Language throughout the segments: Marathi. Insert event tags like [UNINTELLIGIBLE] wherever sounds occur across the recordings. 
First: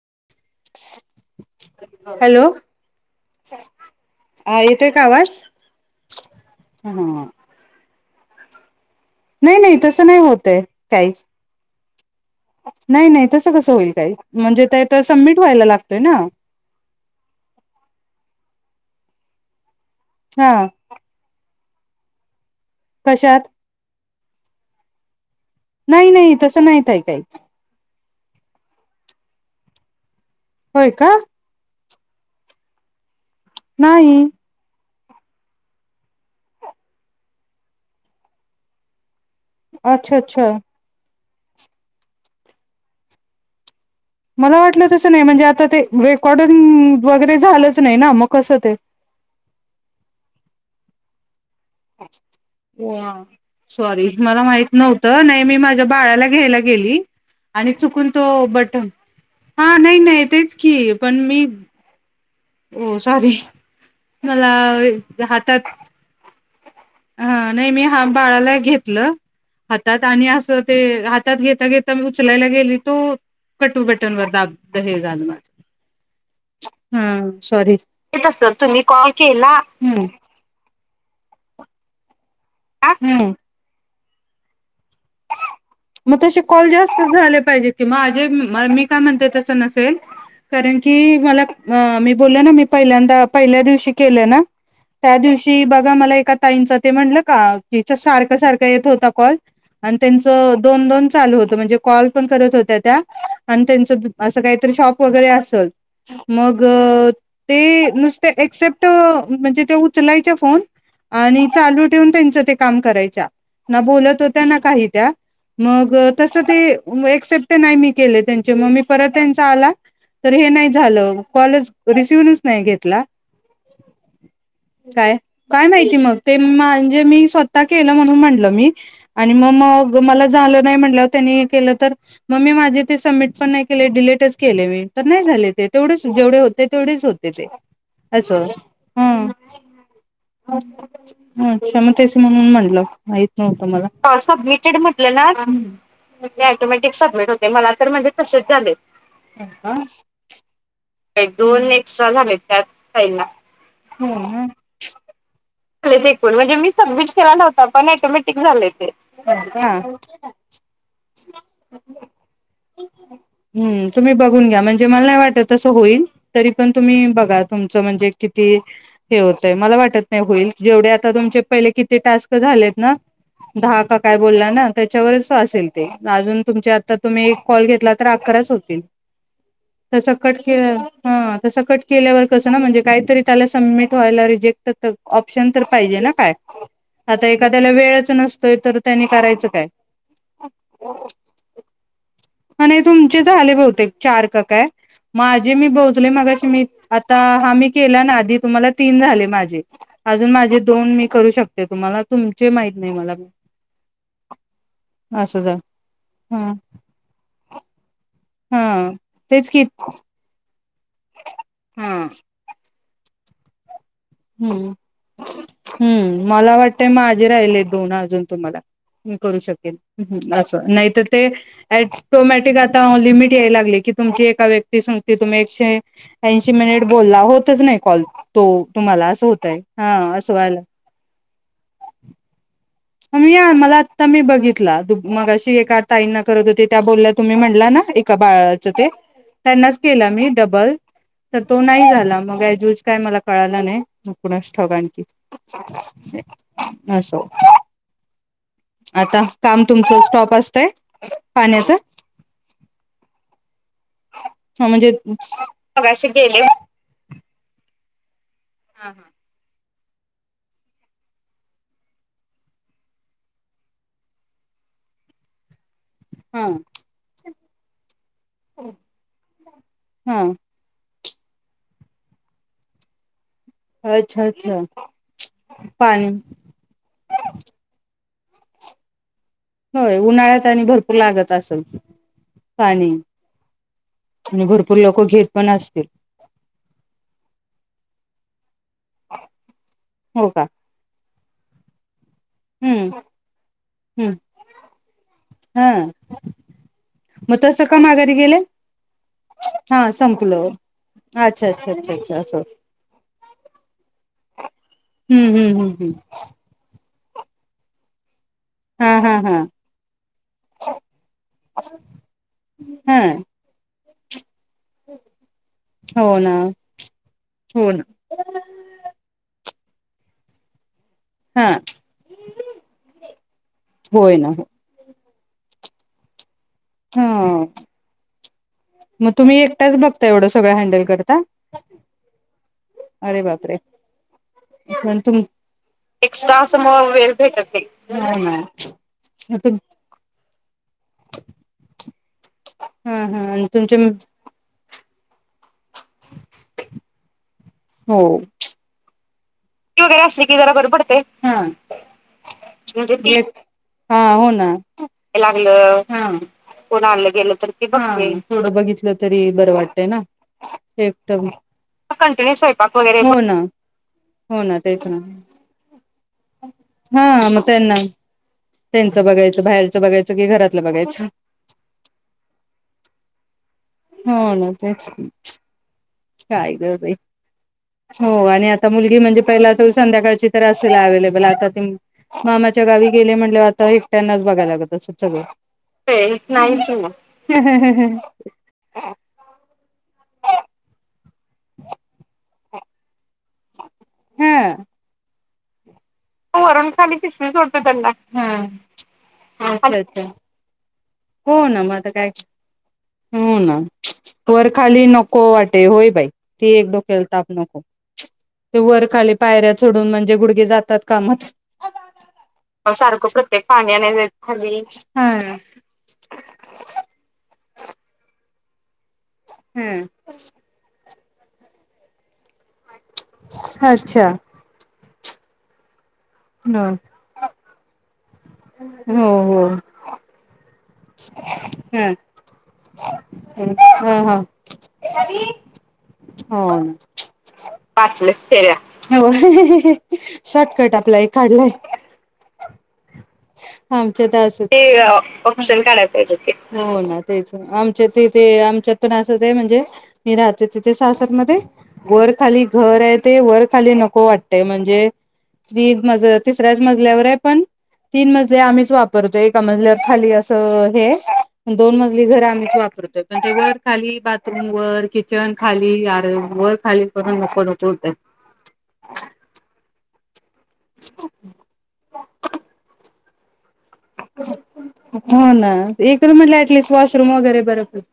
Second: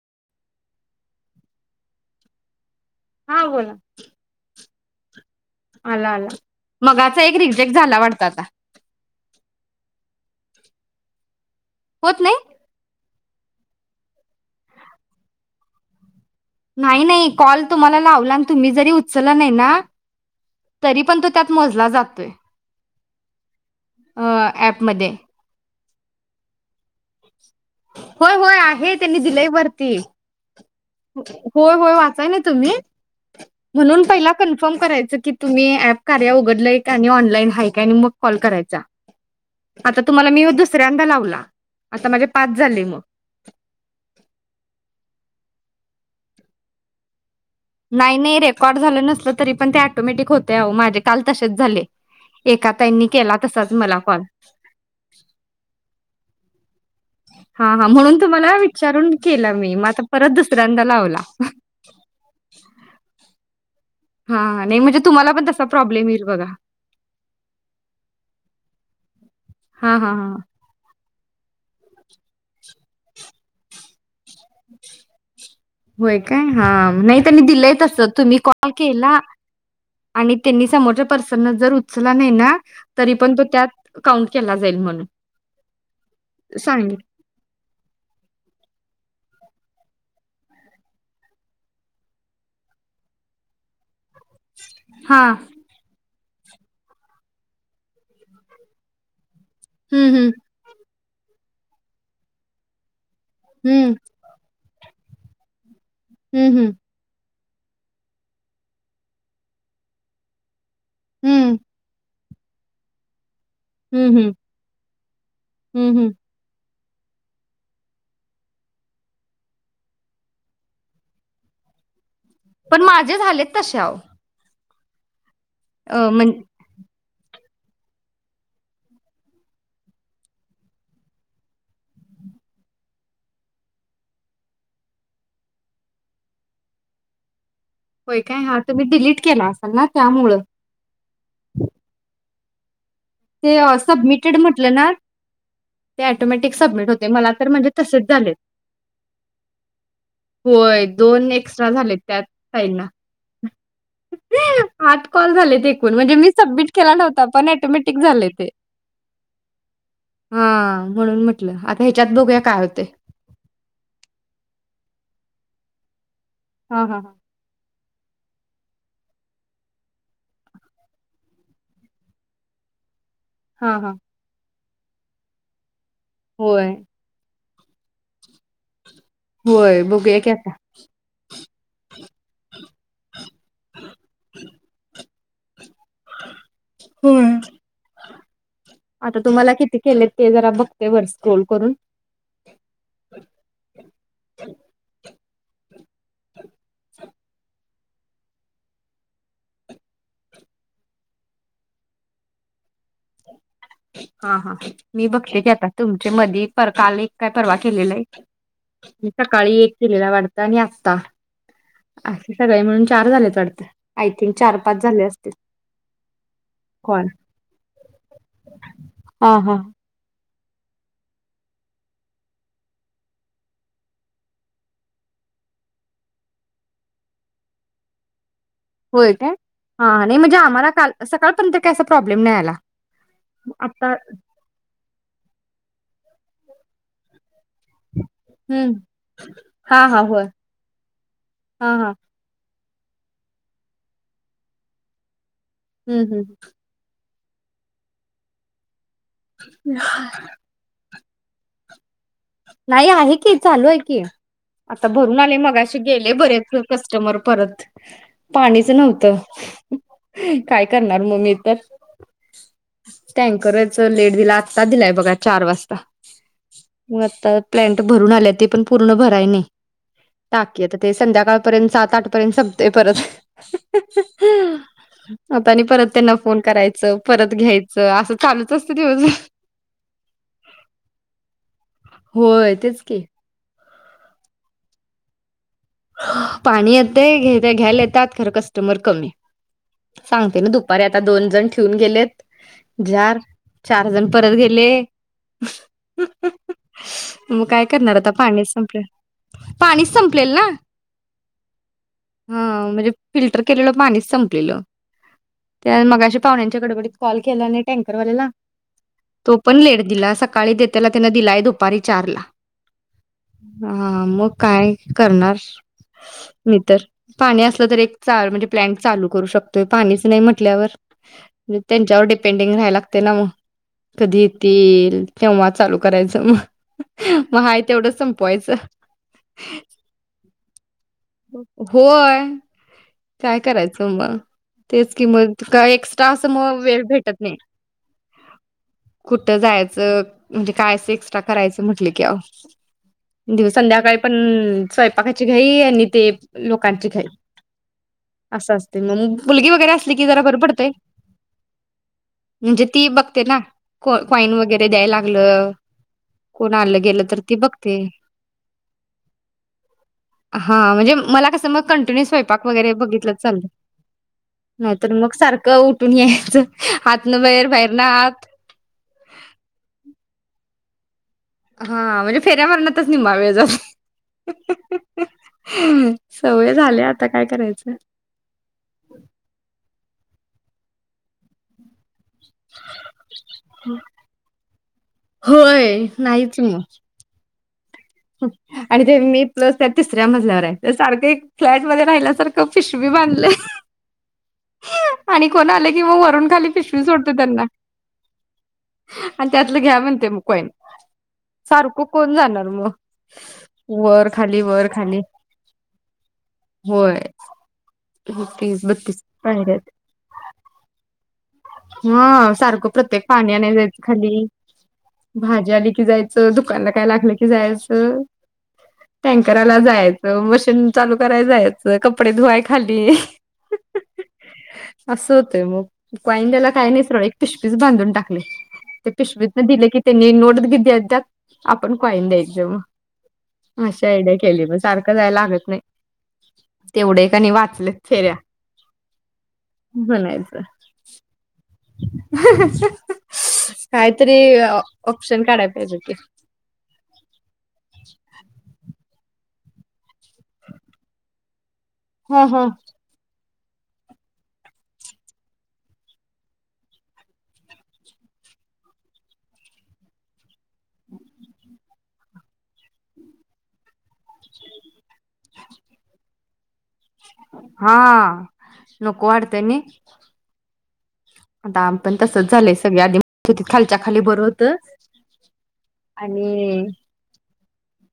[INAUDIBLE] हॅलो हा बोला हा येतोय का आवाज आला आला हा मगाचा एक रिजेक्ट झाला वाट आता नाही नाही तसं नाही होतंय काही होत नाही? नाही नाही तसं कसं होईल काय म्हणजे ते तर सबमिट व्हायला लागतंय ना. नाही नाही कॉल तुम्हाला लावला आणि तुम्ही जरी उचलला नाही ना हा तरी पण तू त्यात......., मोजला जातोय.... कशात? अ ऍपमध्ये... नाही नाही तसं नाहीत ताई काही... होय होय आहे त्यांनी दिलय वरती.... होय का होय होय जाय नाय तुम्ही? म्हणून नाही पहिला कन्फर्म कराय तेच की तुम्ही ॲप कार्या उघडलाय का आणि ऑनलाईन हाय काय आणि मग कॉल करायचा. आता अच्छा तुम्हाला मी अच्छा दुसऱ्यांदा लावला. आता माझे पाच झाले मग मला वाटलं तस नाही म्हणजे आता ते रेकॉर्डिंगआम् वगैरे....... झालंच ना नाही मग नाही कसं ते रेकॉर्ड झालं नसलं तरी पण ते ऑटोमॅटिक होत त्या ओ माझ्या काल तश वा तसाच सॉरी कॉल मला माहित नव्हत नाही मी माझ्या बाळाला घ्यायला गेली हा आणि हा चुकून म्हणून तो तुम्हाला बटन विचारून केलं मी हा मग नाही आता नाही परत तेच दुसऱ्यांदा की पण लावला... मी हो सॉरी मला हा नाही म्हणजे तुम्हाला पण हातात तसा प्रॉब्लेम येईल बघा... हा नाही मी हा बाळाला घेतलं... हां हातात हां आणि हां असं ते हातात घेता घेत तम उचलायला गेली..... तू बटन वर दाब. हे झालं माझं व्हय काय हा नाय त्यांनी दिलंय तसं तुम्ही कॉल केला आणि तेनी समोर पर्सन न जर उचला नही ना तरी हम्म पण तू त्यात.... काउंट केला जाईल म्हणून.... मग तसे कॉल सांगित जास्त झाले पाहिजे की माझे मी काय म्हणते तस नस कारण की मला मी बोल ना मी पहिल्यांदा पहिल्या दिवशी केलं ना त्या हां दिवशी बघा मला एका... ताईचं ते म्हणलं का तिच्या सारखं सारखं येत होता कॉल.... आणि हं हं त्यांचं दोन चालू होत म्हणजे कॉल पण करत होत्या त्या..... आणं त्येचं हं असं काय..... शॉप वगैर असल? हं मग हं ते नुसते एक्सेप्ट म्हणजे ते उचलायचे फोन आणि हं चालू ठेवून त्यांच ते काम करायच्या ना हं बोलत, हं होत्या ना काही त्या हं मग हं तस ते एक्सेप्ट नाही मी केले त्यांचे, म मी परत त्यांचा आला तर हे नाही झाल कॉलच रिसीव्ह पण, माझे झालेत तसे आहो. काय? काय माहिती मग, ते म्हाणजे मी स्वतः केल म्हणून म्हनल मी आणि म मग मला झाल नाही, म्हटल्यावर त्यांनी केलं तर मग मी माझे ते सबमिट पण नाही केले डिलीटच केले मी तर नाही झाले, ते तेवढेच जेवढे होते तेवढेच होते ते. होय स काय? हां तुम्ही डिलीट हम केला असाल ना त्यामुळं. हम क्षमतेच म्हणून म्हणलं. माहित ते नव्हत मला, सबमिटेड पावसात म्हटलं मीटेड ना म्हट ते ऑटोमॅटिक सबमिट होते मला तर म्हणजे तसेच झालेत. होय, दोन एक्स्ट्रा त्याच झालेत त्या ताईंना. ताईना कॉल झालेत एकूण म्हणजे मी सबमिट केला नव्हता पण झाले ते. हा म्हणून, म्हटलं आता ह्याच्यात बघूया काय होतय. हम्म तुम्ही बघून घ्या म्हणजे मला, नाही वाटत तसं होईल तरी, पण हां, तुम्ही हां, बघा तुमं म्हणजे किती, हे होतय मला वाटत नाही होईल. जेवढे आता तुमचे पहिले किती टास्क झालेत ना. हां, दहा हां. का काय! त्याच्यावरच असेल अजून होय, तुमच्या आता तुम्ही कॉल घेतला तर अकराच होतील होय तसा, बघूया की कट आता. केला ह! तसं कट केल्यावर कसं, ना म्हणजे काहीतरी त्याला सम्मीट व्हायला रिजेक्ट त ऑप्शन पाहिजे ना काय, होय. आता एखाद्याला वेळच नसतोय तर? आता करायचं तुम्हाला काय? किती केलेत ते जरा बघते वर स्क्रोल करून आणि तुमचे झाले बहुतेक चार का काय? माझे मी पोहोचले मगाशी मी आता हा मी केलाय ना आधी तुम्हाला तीन झाले माझे आजून माझे दोन मी करू शकते तुम्हाला तुमचे माहित नाही मला हां हां मी बघतेय असं की झा आता तुमचे मधी हा तर काल एक काय परवा केलेलंय? हा म तेच सकाळी की एक केलेला वाटत आणि अस् आता असे सगळे मिळून चार झाल्यात वाटत. हुम्म हुम्म मला वाटय कॉल. माझे राहिलेत दोन अजून तुम्हाला, मी हा करू हा शकेन हुम् बास नाही तर ते ॲटोमॅटिक आता ऑ लिमिट याय लागलय की तुमची एका व्यक्ती संगती तुम्ही एकशे ऐंशी मिनिट बोलला होतच नाही कॉल तो तुम्हाला होय असं काय होतय हां हा नाही असं म्हणजे व्हायला आम्हाला काल् सकाळपर्यंत काय असा प्रॉब्लेम नाय आला. मी या आम्हांला आता मी बघितलाय दुप् मग अशी एका ताईंना करत होती त्या बोल्या तुम्ही म्हण् मुलांनां एका बाळाचं हम्म ते त्यांनांच हा हा केला होय मी डबल तर तो हा हा नाय झाला मग अँज युज काय मला कळालं नाही मग कुणास ठाऊक आणखी? हम्म हम्म असो आता काम तुमचं स्टॉप असतंय. पाण्याचा? नाही आहे की चालू हाय की आता म्हणजे भरून आलेय मगाशी गेले बरेच कस्टमर परत ह् पाणीच नव्हतं. काय करणार म् मी तर टँकरच लेट दिला आता दिलाय बगा चार वाजता हं मग आता प्लॅन्ट ब् भरून आलीया ती पण पूर्ण भराय नाही हा टाकी आता ते संध्याकाळपर्यंत सात आठपर्यंत संपतय परत अच्छा अच्छा आता आणि परत पाणी त्यांना फोन करायचं, परत घ्यायचं असंच चालूच असतं दिवसभर होय तेच पानी की आणि भरपूर लोकं घेत पण असतील. पाणी येतंय घेत् घ्यायला येतात खरं कसं टय़ुमर कमी हो सांगतेय का नव्ह दुपारी आता दोन जण ठेवून गेलेत. हम्म जार चार जण हम्म परत गेले. हा मग तसं काय का करणार आता माघारी गेले पाणीच संपलं पाणीच हा संपलेल ना. संपलं अच्छा अच्छा अच्छा अच्छा हा अस. म्हणजे फिल्टर केलेलं पाणीच संपलेलं. हं हं हं त्या हं मगाशी पाहुण्यांच्या गडबडीत कॉल केेला नाही टँकर वालेला हा तो हा पण लेट दिला सकाळी देताना तिला दिलाय दुपारी चार ला हा हा म काय करणार हो ना नाही तरर पाणी असलं हो तर ना एक चा म्हणजे प्लांट चालू करू श तो पाणीच नही म्हटल्यावर हा त्यांच्यावर डिपेंडिंग राहायला लागते ना मग होय कधी ना हो येतील तेव्हा चालू करायचं म. हा मग हाय तेवढं संप पोहायचं मग तुम्ही एकट्याच बघता एवढं सगळं हँडल करत होय अरे काय बापरे करायचं मग तेच पण की तुम मग काय एक्स्ट्रा असं मग वेळ भेटत नही कुठं तुम जायचं [INAUDIBLE] काय असं एक्स्ट्रा करायचं म्हटले की ह्यावं हा हा आणि किंवा तुमचे संध्याकाळी पण स्वयंपाकाची घ्याई आणि ते लोकांची घाई असं असत मग मुलगी वगैरे पोरगी की असली कि बरं जरा बर पडतंय पडतय हा म्हणजे ती बघते ना को हो कॉईन ना वगैरे द्यायला लागलं अ कोण आलं गेलं तर ती बघती तेवढं बघितलं तरी बरं वाटतय ना हा म्हणजे एकटं मला कसं मग कंटिन्यू स्वयंपाक स्वयंपा पाक वगैरे बघितलं हो ना चाललं तेच नाहीतर ना मग सारखं उठून यायचं आतनं हा मग बाहेर बाहेर त्यांना ना आत त्यांचं बघायचं, बाहेरचं बघायचं की घरातलं बघायचं. हा म्हणजे फेऱ्या मारण्यातच निंम्मा वेळ जातो हो ना तेच की. काय सवय गं झाल्या बइ ग आता काय करायचं हो आणि आता मुलगी म्हणजे पहिला संध्याकाळची तर असेल अवेलेबल आता त मामाच्या गावी गेले म्हणल्यावर आता एकट्यांनाच बघायला लागत असंल सगळं होय नाहीच मग नाहीच [UNINTELLIGIBLE] [UNINTELLIGIBLE] आणि ते मी प्लस त्या तिसऱ्या मजल्यावर आहे ते सात आणि ते एक फ्लॅट मध्ये राहिल्यासारखं पीशवी बांधलंय हा आणि कोण आले मी व-वरून खाली पिशवी सोडते त्यांना आणि त्यातलं अच्छा घ्या अच्छा म्हणते मग कॉईन हो ना म सारखं आता काय कोण जाणार मग हो ना वर खाली वर वरखाली खाली नको वाटे होय बाई ती एक होय डोक्याला ताप नको ते तीस बत्तीस वरखाली पायऱ्या चढुन म्हणजे गुडघे जातात कामात ह सारखं प्रत्येक पाण्याने जायचं खाली भाजी आ एकी जायचं दुखायला काय लागलं की जायचं टँकराला हा जायचं मशीन चालू करा जायच कपडे धुवाय खाली अच्छा असं होतय मग कॉईन द्यायला काय ह नाही सरळ एक पिशवीच बांधून टाकली ते हो पिशवीत पण हो दिले की त्यांनी नोट दी द्या द्यात आपण हा कॉईन देत जाऊ मग अशी हा हा आयडिया केली मग सारखं जाया लागत नाही हो तेवढे एक आणि वाचलेत फेऱ्या पाचलेच हो म्हणायचं शॉर्टकट आपला ए काढले [INAUDIBLE] आमच्या काहीतरी इथं आस ते ऑप्शन काढाय ऑ-ऑप्शन काढायला की पाहिजे होते हो ना तेच ना आमच्या इथे ते आमच्यात पण अस ते म्हणजे मी राहते तिथे सासर मध्ये वर ह खाली ह घर आहे ते वर खाली नको वाटतय म्हणजे ती मज तिसऱ्याच मजल्यावर आहे पण तीन मजले आम्हीच वापरतोय एका मजल्यावर खाली असं हेये दोन मजली घर आम्हीच वापरतोय पण ते वर खाली बाथरूम वर किचन खाली [INAUDIBLE] वर खाली करून नको नको हा होतय. नको वाटतय नाही [INAUDIBLE] आता आम पण तसच झालंय सगळे आधी [INAUDIBLE] बरं होतं [UNINTELLIGIBLE] हो ना एक रुम म्हटलं ऍटलिस्ट वॉशरूम वगैरे बरोब [UNINTELLIGIBLE]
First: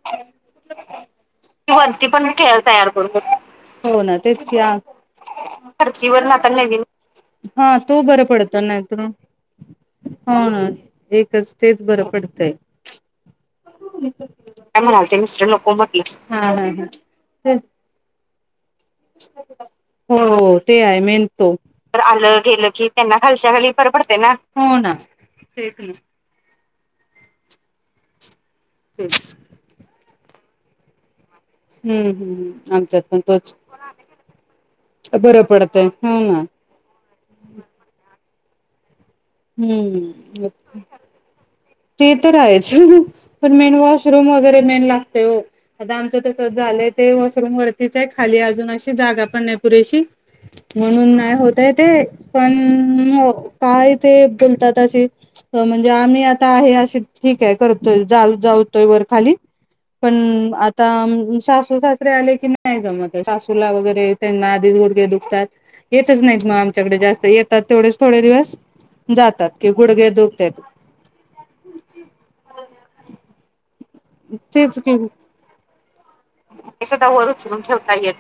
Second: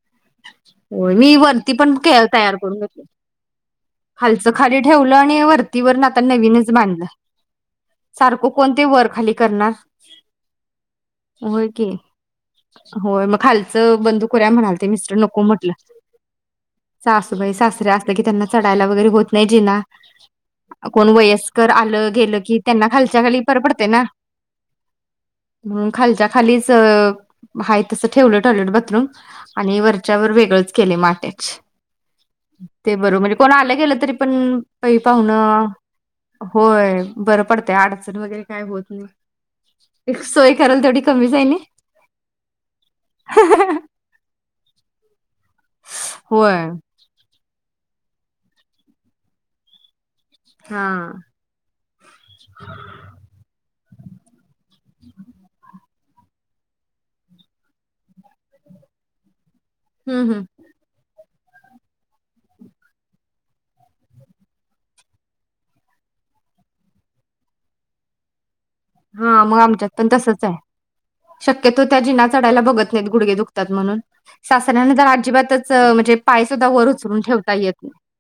व्हय मी वरती पण [UNINTELLIGIBLE] तयार खेळ करून घेतल करू शकतो. हो ना तेच खालचं की आ खाली ठेवलं आणि वरती वर आता फरशीवर ना नवीनच नवीन बांधलं हा तो बरं सारखं पडतो कोण नाही ते तर वर खाली करणार? हो ना एकच होय तेच की बरं पडतंय. होय मग खालचं बंदूकवऱ्या म्हणाल काय ते मिस्टर म्हणालते नको, म्हटलं हा हा हा सासूबाई ते सासऱ्या असतं की त्यांना चढायला वगैरे होत नाही जिना हो ते आहे मेन तो तर आलं गेलं की त्यांना खालच्या खाली पर पडते ना हो ना. तेच हम ना खालच्या खाली ते सगळं आहे तसं ठेवलं टॉयलेट बाथरूम तेच आणि वर त्याच्यावर वेगळेंच केले माटे हम्म हम् आमच्यात पण तो कोण आले गेले तरी पण पही-पाहुणा पडतंय हो ना होय बरं पडत अडचण वगैरे काय होत नाही हम्म सोय कराल तेवढी कमी जाईल नाही. ते तर आहेच पण मेन वॉशरूम वगैरे मेन लागते ओ आता आमचं तस होय झालंय ते- पस रूम वरतीच आहे खाली अजून अशी जागा पण नाही पुरेशी हा म्हणून नाही होतय ते पण ओ काय ते बोलतात तशे अ म्हणजे ते आम्ही आता आहे असे ठीक आहे करतोय जा जाऊतोय वर खाली पण हम्म हम्म आता अम सासू सासरे आले की नाही जमत आहे सासूला वगैरे त्यांना आधी गुडगे दुखतात येतच नाहीत मग आमच्याकडे जास्त येतात तेवढेच थोडे दिवस हा जातात मग की आमच्यात पण गुडघे तसच आहे, दुखतात शक्यतो त्या जिना चढायला बघत नाहीत गुडगे दुखतात म्हणून तेच की शासनान तर अजिबातच अ म्हणजे ते सदा वर उचलून ठेवता येत,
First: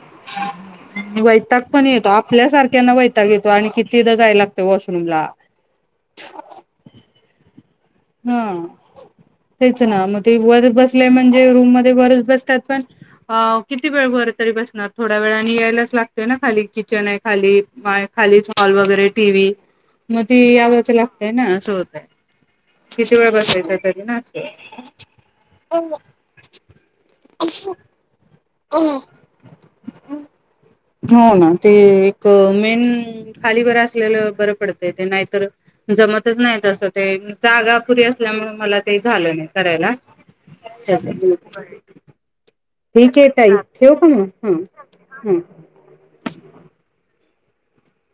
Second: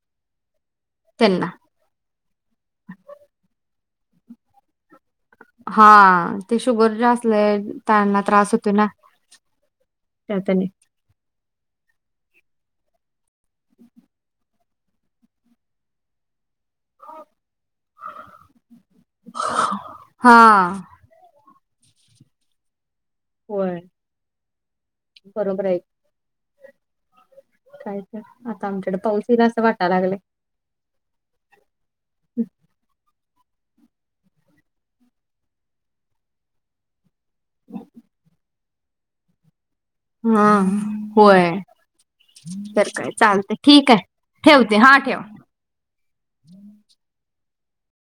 त्यांना. वैताग पण येतो आपल्या सारख्याना वैताग येतो आणि किती तिथं जाय लागतय वॉशरूम ला. हा ते शुगर जास्त असले त्यांना हा त्रास होतो ना तेच ना मग ते त्याने वर बसले म्हणजे रूम मध्ये वरच बस त्यात पण आव किती वेळ वर तरी बस थोड्या वेळाने यायलाच लागतय ना खाली. किचन आहे खाली पाय खालीच हॉल वगैरे टी व्ही म ते हा. यावच लागतय ना. चोवते किती वेळ बसायचा होय तरी ना असं बरोबर आहे काय तर आता आमच्याकडे पाऊस येला असं वाटायला लागले हो ना ते एक मेन खाली बरं असलेलं बरं पडतय ते नाहीतर जमतच नाही तसं ते जागा पुरी असल्यामुळे मला ते झालं नाही करायला हा होय तर काय ठीक आहे तई, चालतंय ठीक ठेव का मग हम हम्म